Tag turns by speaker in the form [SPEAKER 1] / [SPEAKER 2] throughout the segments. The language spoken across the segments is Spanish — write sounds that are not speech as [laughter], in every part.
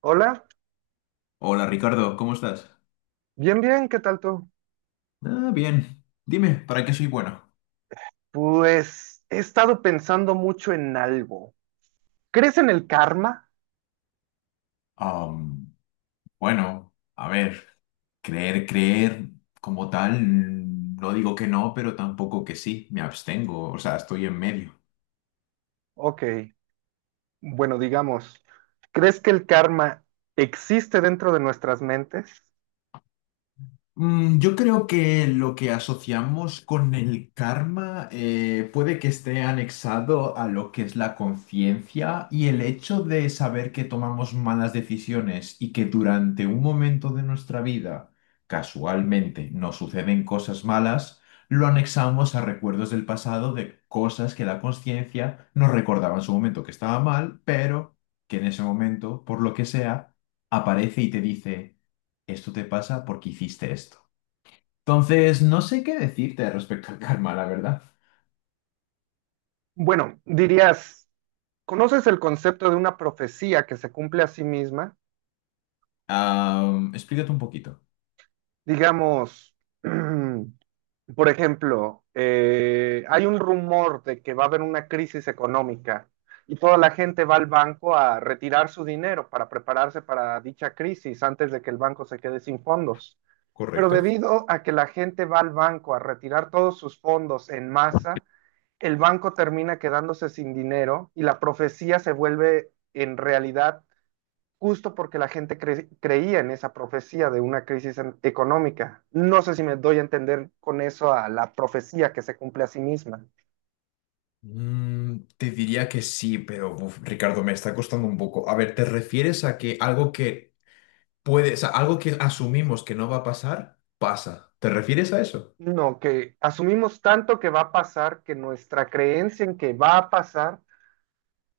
[SPEAKER 1] Hola,
[SPEAKER 2] Hola Ricardo, ¿cómo estás?
[SPEAKER 1] bien, bien, ¿qué tal tú?
[SPEAKER 2] Ah, bien. Dime, ¿para qué soy bueno?
[SPEAKER 1] Pues he estado pensando mucho en algo. ¿Crees en el karma?
[SPEAKER 2] Am, bueno, a ver, creer como tal, no digo que no, pero tampoco que sí, me abstengo, o sea, estoy en medio.
[SPEAKER 1] Ok, bueno, digamos, ¿crees que el karma existe dentro de nuestras mentes?
[SPEAKER 2] Yo creo que lo que asociamos con el karma puede que esté anexado a lo que es la conciencia y el hecho de saber que tomamos malas decisiones y que durante un momento de nuestra vida casualmente nos suceden cosas malas, lo anexamos a recuerdos del pasado de cosas que la conciencia nos recordaba en su momento que estaba mal, pero que en ese momento, por lo que sea, aparece y te dice, esto te pasa porque hiciste esto. Entonces, no sé qué decirte respecto al karma, la verdad.
[SPEAKER 1] Bueno, dirías, ¿conoces el concepto de una profecía que se cumple a sí misma?
[SPEAKER 2] Explícate un poquito.
[SPEAKER 1] Digamos, [clears throat] Por ejemplo, hay un rumor de que va a haber una crisis económica y toda la gente va al banco a retirar su dinero para prepararse para dicha crisis antes de que el banco se quede sin fondos. Pero
[SPEAKER 2] ¿Correcto?
[SPEAKER 1] debido a que la gente va al banco a retirar todos sus fondos en masa, el banco termina quedándose sin dinero y la profecía se vuelve en realidad justo porque la gente creía en esa profecía de una crisis económica. No sé si me doy a entender con eso a la profecía que se cumple a sí misma.
[SPEAKER 2] Te diría que sí, pero uf, Ricardo, me está costando un poco. A ver, ¿te refieres a que algo que puede, o sea, algo que asumimos que no va a pasar, pasa? ¿Te refieres a eso?
[SPEAKER 1] No, que asumimos tanto que va a pasar que nuestra creencia en que va a pasar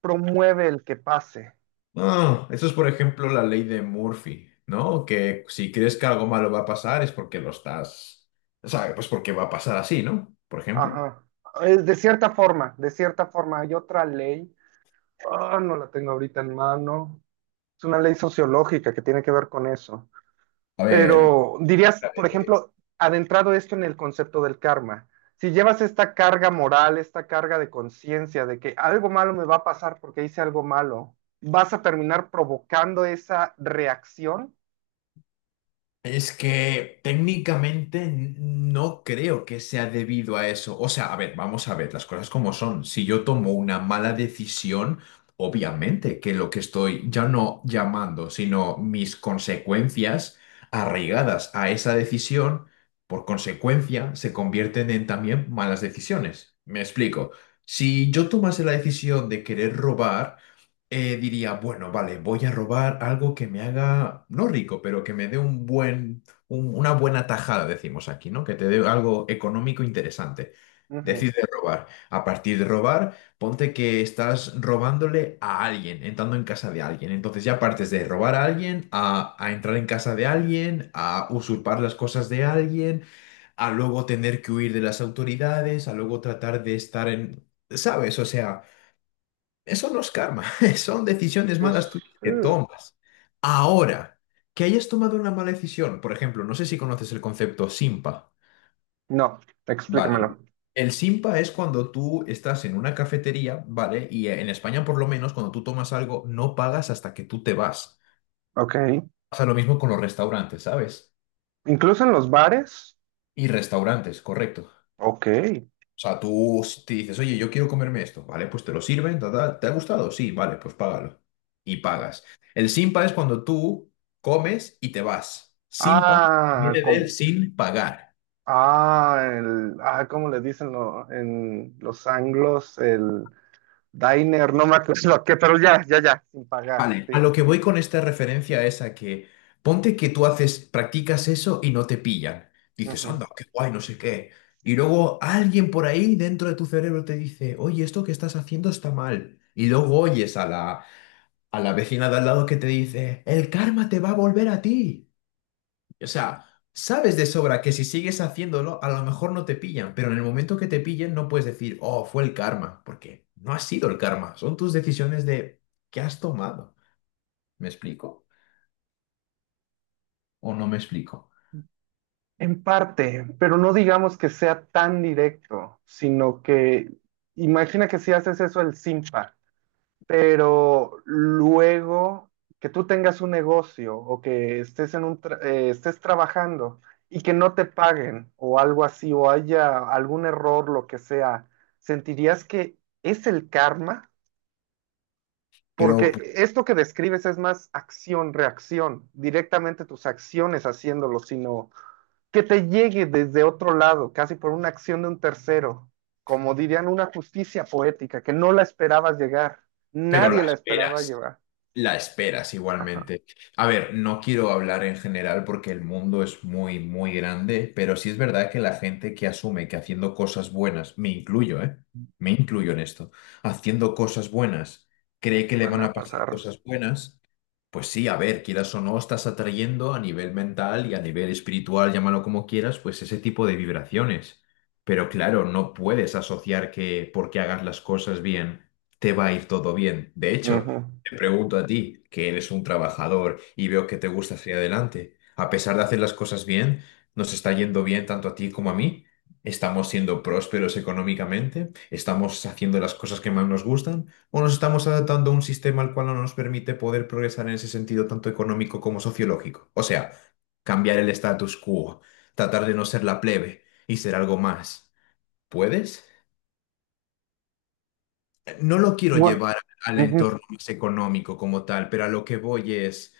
[SPEAKER 1] promueve el que pase.
[SPEAKER 2] Ah, eso es, por ejemplo, la ley de Murphy, ¿no? Que si crees que algo malo va a pasar es porque lo estás, o sea, pues porque va a pasar así, ¿no? Por ejemplo.
[SPEAKER 1] Ajá. Es de cierta forma, de cierta forma. Hay otra ley, ah, no la tengo ahorita en mano. Es una ley sociológica que tiene que ver con eso.
[SPEAKER 2] A ver.
[SPEAKER 1] Pero dirías, por
[SPEAKER 2] eh,
[SPEAKER 1] ejemplo, adentrado esto en el concepto del karma, si llevas esta carga moral, esta carga de conciencia de que algo malo me va a pasar porque hice algo malo, vas a terminar provocando esa reacción.
[SPEAKER 2] Es que técnicamente no creo que sea debido a eso. O sea, a ver, vamos a ver las cosas como son. Si yo tomo una mala decisión, obviamente que lo que estoy ya no llamando, sino mis consecuencias arraigadas a esa decisión, por consecuencia, se convierten en también malas decisiones. Me explico. Si yo tomase la decisión de querer robar, diría, bueno, vale, voy a robar algo que me haga, no rico, pero que me dé un buen, una buena tajada, decimos aquí, ¿no? Que te dé algo económico interesante.
[SPEAKER 1] Ujú.
[SPEAKER 2] Decide robar. A partir de robar, ponte que estás robándole a alguien, entrando en casa de alguien. Entonces ya partes de robar a alguien, a entrar en casa de alguien, a usurpar las cosas de alguien, a luego tener que huir de las autoridades, a luego tratar de estar en... ¿Sabes? O sea... Eso no es karma, [laughs] son decisiones
[SPEAKER 1] Es...
[SPEAKER 2] malas tuyas que
[SPEAKER 1] uh,
[SPEAKER 2] tomas. Ahora, que hayas tomado una mala decisión, por ejemplo, no sé si conoces el concepto Simpa.
[SPEAKER 1] No, explícamelo.
[SPEAKER 2] Vale. El Simpa es cuando tú estás en una cafetería, ¿vale? Y en España, por lo menos, cuando tú tomas algo, no pagas hasta que tú te vas.
[SPEAKER 1] Ok.
[SPEAKER 2] Pasa lo mismo con los restaurantes, ¿sabes?
[SPEAKER 1] Incluso en los bares.
[SPEAKER 2] Y restaurantes, correcto.
[SPEAKER 1] Ok.
[SPEAKER 2] O sea, te dices, oye, yo quiero comerme esto, ¿vale? Pues te lo sirven, ta, ta, ¿te ha gustado? Sí, vale, pues págalo. Y pagas. El simpa es cuando tú comes y te vas. Simpa
[SPEAKER 1] Ah,
[SPEAKER 2] viene del sin pagar.
[SPEAKER 1] ah, ah, ¿cómo le dicen en los anglos? El. Diner, no me acuerdo a qué, pero ya, ya, ya, sin pagar,
[SPEAKER 2] Vale, a
[SPEAKER 1] sí.
[SPEAKER 2] lo que voy con esta referencia es a que ponte que tú haces, practicas eso y no te pillan. Dices,
[SPEAKER 1] Ujú.
[SPEAKER 2] anda, qué guay, no sé qué. Y luego alguien por ahí dentro de tu cerebro te dice, oye, esto que estás haciendo está mal. Y luego oyes a a la vecina de al lado que te dice, el karma te va a volver a ti. O sea, sabes de sobra que si sigues haciéndolo, a lo mejor no te pillan, pero en el momento que te pillen no puedes decir, oh, fue el karma, porque no ha sido el karma, son tus decisiones de qué has tomado. ¿Me explico? ¿O no me explico?
[SPEAKER 1] En parte, pero no digamos que sea tan directo, sino que imagina que si haces eso el simpa, pero luego que tú tengas un negocio o que estés en un estés trabajando y que no te paguen o algo así o haya algún error, lo que sea, ¿sentirías que es el karma?
[SPEAKER 2] Pero,
[SPEAKER 1] Porque esto que describes es más acción-reacción, directamente tus acciones haciéndolo, sino que te llegue desde otro lado, casi por una acción de un tercero, como dirían, una justicia poética, que no la esperabas llegar,
[SPEAKER 2] pero
[SPEAKER 1] nadie
[SPEAKER 2] la
[SPEAKER 1] la esperaba
[SPEAKER 2] esperas.
[SPEAKER 1] llevar.
[SPEAKER 2] La esperas igualmente. A ver, no quiero hablar en general porque el mundo es muy, muy grande, pero sí es verdad que la gente que asume que haciendo cosas buenas, me incluyo, ¿eh? Me incluyo en esto, haciendo cosas buenas, cree que
[SPEAKER 1] Te
[SPEAKER 2] le
[SPEAKER 1] van
[SPEAKER 2] van
[SPEAKER 1] a
[SPEAKER 2] a pasar
[SPEAKER 1] pasar.
[SPEAKER 2] cosas buenas. Pues sí, a ver, quieras o no, estás atrayendo a nivel mental y a nivel espiritual, llámalo como quieras, pues ese tipo de vibraciones. Pero claro, no puedes asociar que porque hagas las cosas bien, te va a ir todo bien. De hecho,
[SPEAKER 1] Ujú.
[SPEAKER 2] te pregunto a ti, que eres un trabajador y veo que te gusta hacia adelante. A pesar de hacer las cosas bien, nos está yendo bien tanto a ti como a mí. Estamos siendo prósperos económicamente, estamos haciendo las cosas que más nos gustan o nos estamos adaptando a un sistema al cual no nos permite poder progresar en ese sentido tanto económico como sociológico. O sea, cambiar el status quo, tratar de no ser la plebe y ser algo más. ¿Puedes? No lo quiero
[SPEAKER 1] Bueno,
[SPEAKER 2] llevar al
[SPEAKER 1] ujú,
[SPEAKER 2] entorno más económico como tal, pero a lo que voy es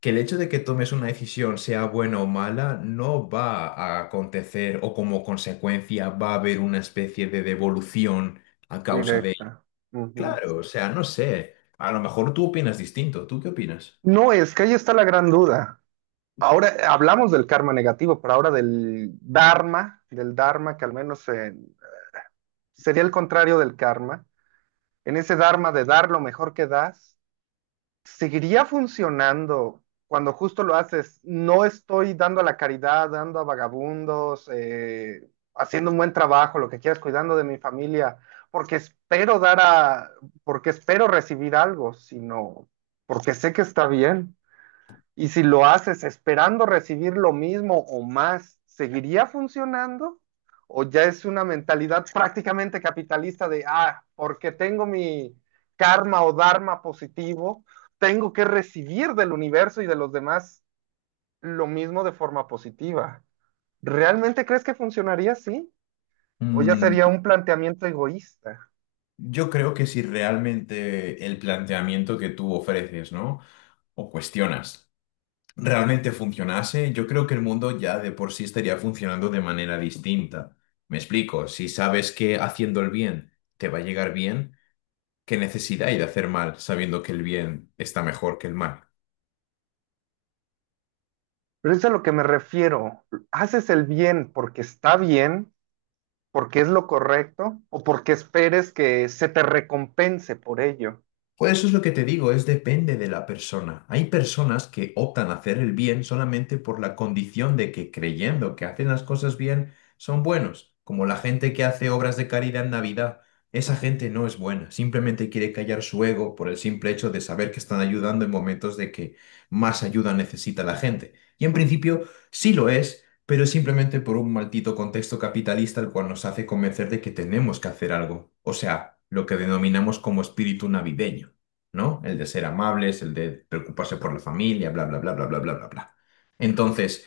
[SPEAKER 2] que el hecho de que tomes una decisión, sea buena o mala, no va a acontecer o como consecuencia va a haber una especie de devolución a causa de.
[SPEAKER 1] directa. Ujú.
[SPEAKER 2] Claro, o sea, no sé. A lo mejor tú opinas distinto. ¿Tú qué opinas?
[SPEAKER 1] No, es que ahí está la gran duda. Ahora hablamos del karma negativo, pero ahora del dharma que al menos en, sería el contrario del karma, en ese dharma de dar lo mejor que das, ¿seguiría funcionando cuando justo lo haces? No estoy dando a la caridad, dando a vagabundos, haciendo un buen trabajo, lo que quieras, cuidando de mi familia, porque espero dar a, porque espero recibir algo, sino porque sé que está bien. Y si lo haces esperando recibir lo mismo o más, ¿seguiría funcionando? ¿O ya es una mentalidad prácticamente capitalista de, ah, porque tengo mi karma o dharma positivo, tengo que recibir del universo y de los demás lo mismo de forma positiva? ¿Realmente crees que funcionaría así? ¿O ya
[SPEAKER 2] Mm,
[SPEAKER 1] sería un planteamiento egoísta?
[SPEAKER 2] yo creo que si realmente el planteamiento que tú ofreces, ¿no? O cuestionas, realmente funcionase, yo creo que el mundo ya de por sí estaría funcionando de manera distinta. Me explico, si sabes que haciendo el bien te va a llegar bien, ¿qué necesidad hay de hacer mal sabiendo que el bien está mejor que el mal?
[SPEAKER 1] Pero eso es a lo que me refiero. Haces el bien porque está bien, porque es lo correcto, o porque esperes que se te recompense por ello.
[SPEAKER 2] Pues eso es lo que te digo, es depende de la persona. Hay personas que optan a hacer el bien solamente por la condición de que creyendo que hacen las cosas bien son buenos, como la gente que hace obras de caridad en Navidad. Esa gente no es buena, simplemente quiere callar su ego por el simple hecho de saber que están ayudando en momentos de que más ayuda necesita la gente. Y en principio sí lo es, pero es simplemente por un maldito contexto capitalista el cual nos hace convencer de que tenemos que hacer algo, o sea, lo que denominamos como espíritu navideño, ¿no? El de ser amables, el de preocuparse por la familia, bla, bla, bla, bla, bla, bla, bla, bla. Entonces,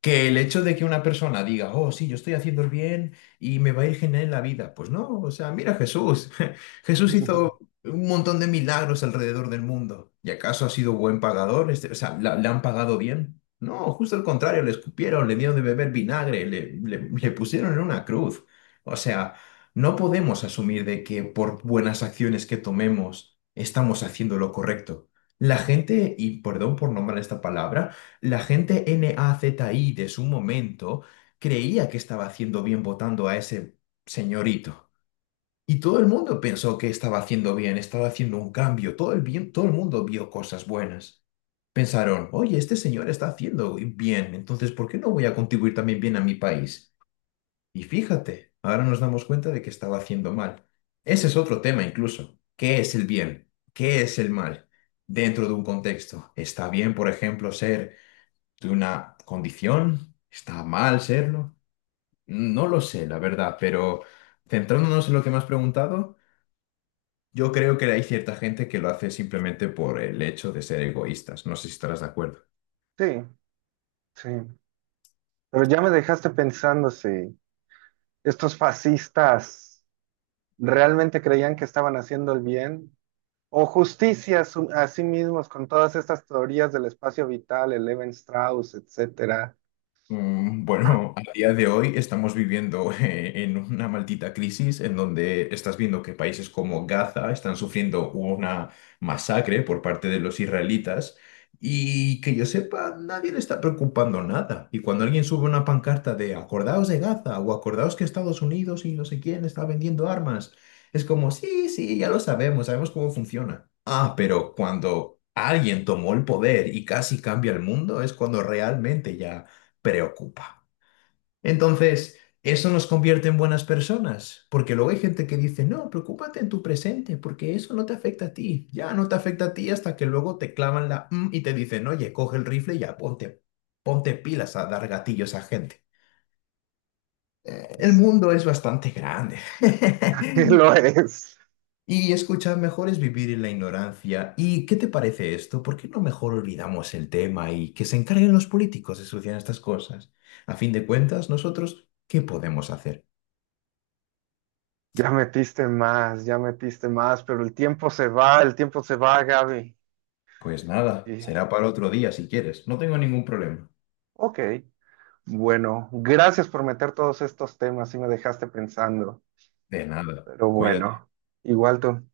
[SPEAKER 2] que el hecho de que una persona diga, oh, sí, yo estoy haciendo el bien y me va a ir genial en la vida. Pues no, o sea, mira a Jesús. [laughs] Jesús hizo
[SPEAKER 1] [laughs]
[SPEAKER 2] un montón de milagros alrededor del mundo. ¿Y acaso ha sido buen pagador? Este, o sea, le han pagado bien? No, justo al contrario, le escupieron, le dieron de beber vinagre, le pusieron en una cruz. O sea, no podemos asumir de que por buenas acciones que tomemos estamos haciendo lo correcto. La gente, y perdón por nombrar esta palabra, la gente NAZI de su momento creía que estaba haciendo bien votando a ese señorito. Y todo el mundo pensó que estaba haciendo bien, estaba haciendo un cambio. Todo el bien, todo el mundo vio cosas buenas. Pensaron, oye, este señor está haciendo bien, entonces ¿por qué no voy a contribuir también bien a mi país? Y fíjate, ahora nos damos cuenta de que estaba haciendo mal. Ese es otro tema incluso. ¿Qué es el bien? ¿Qué es el mal? Dentro de un contexto. ¿Está bien, por ejemplo, ser ¿Tuve una condición? ¿Está mal serlo? No lo sé, la verdad, pero centrándonos en lo que me has preguntado, yo creo que hay cierta gente que lo hace simplemente por el hecho de ser egoístas. No sé si estarás de acuerdo.
[SPEAKER 1] Sí, sí. Pero ya me dejaste pensando si estos fascistas realmente creían que estaban haciendo el bien o justicia a, a sí mismos con todas estas teorías del espacio vital, el Levi Strauss, etcétera. Ah,
[SPEAKER 2] Bueno, a día de hoy estamos viviendo [laughs] en una maldita crisis en donde estás viendo que países como Gaza están sufriendo una masacre por parte de los israelitas y que yo sepa, nadie le está preocupando nada. Y cuando alguien sube una pancarta de acordaos de Gaza o acordaos que Estados Unidos y no sé quién está vendiendo armas, es como, sí, sí, ya lo sabemos, sabemos cómo funciona. Ah, pero cuando alguien tomó el poder y casi cambia el mundo, es cuando realmente ya preocupa. Entonces, ¿eso nos convierte en buenas personas? Porque luego hay gente que dice, no, preocúpate en tu presente, porque eso no te afecta a ti. Ya no te afecta a ti hasta que luego te clavan la "mm" y te dicen, oye, coge el rifle y ya ponte, ponte pilas a dar gatillos a gente. El
[SPEAKER 1] es-
[SPEAKER 2] mundo es bastante grande.
[SPEAKER 1] [laughs]
[SPEAKER 2] [laughs]
[SPEAKER 1] lo es.
[SPEAKER 2] Y escucha, mejor es vivir en la ignorancia. ¿Y qué te parece esto? ¿Por qué no mejor olvidamos el tema y que se encarguen los políticos de solucionar estas cosas? A fin de cuentas, nosotros, ¿qué podemos hacer?
[SPEAKER 1] Ya metiste más, pero el tiempo se va, el tiempo se va, Gaby.
[SPEAKER 2] Pues nada,
[SPEAKER 1] Y,
[SPEAKER 2] será para otro día si quieres. No tengo ningún problema.
[SPEAKER 1] ok. Bueno, gracias por meter todos estos temas y me dejaste pensando,
[SPEAKER 2] De nada.
[SPEAKER 1] pero
[SPEAKER 2] Cuídate.
[SPEAKER 1] bueno, igual tú.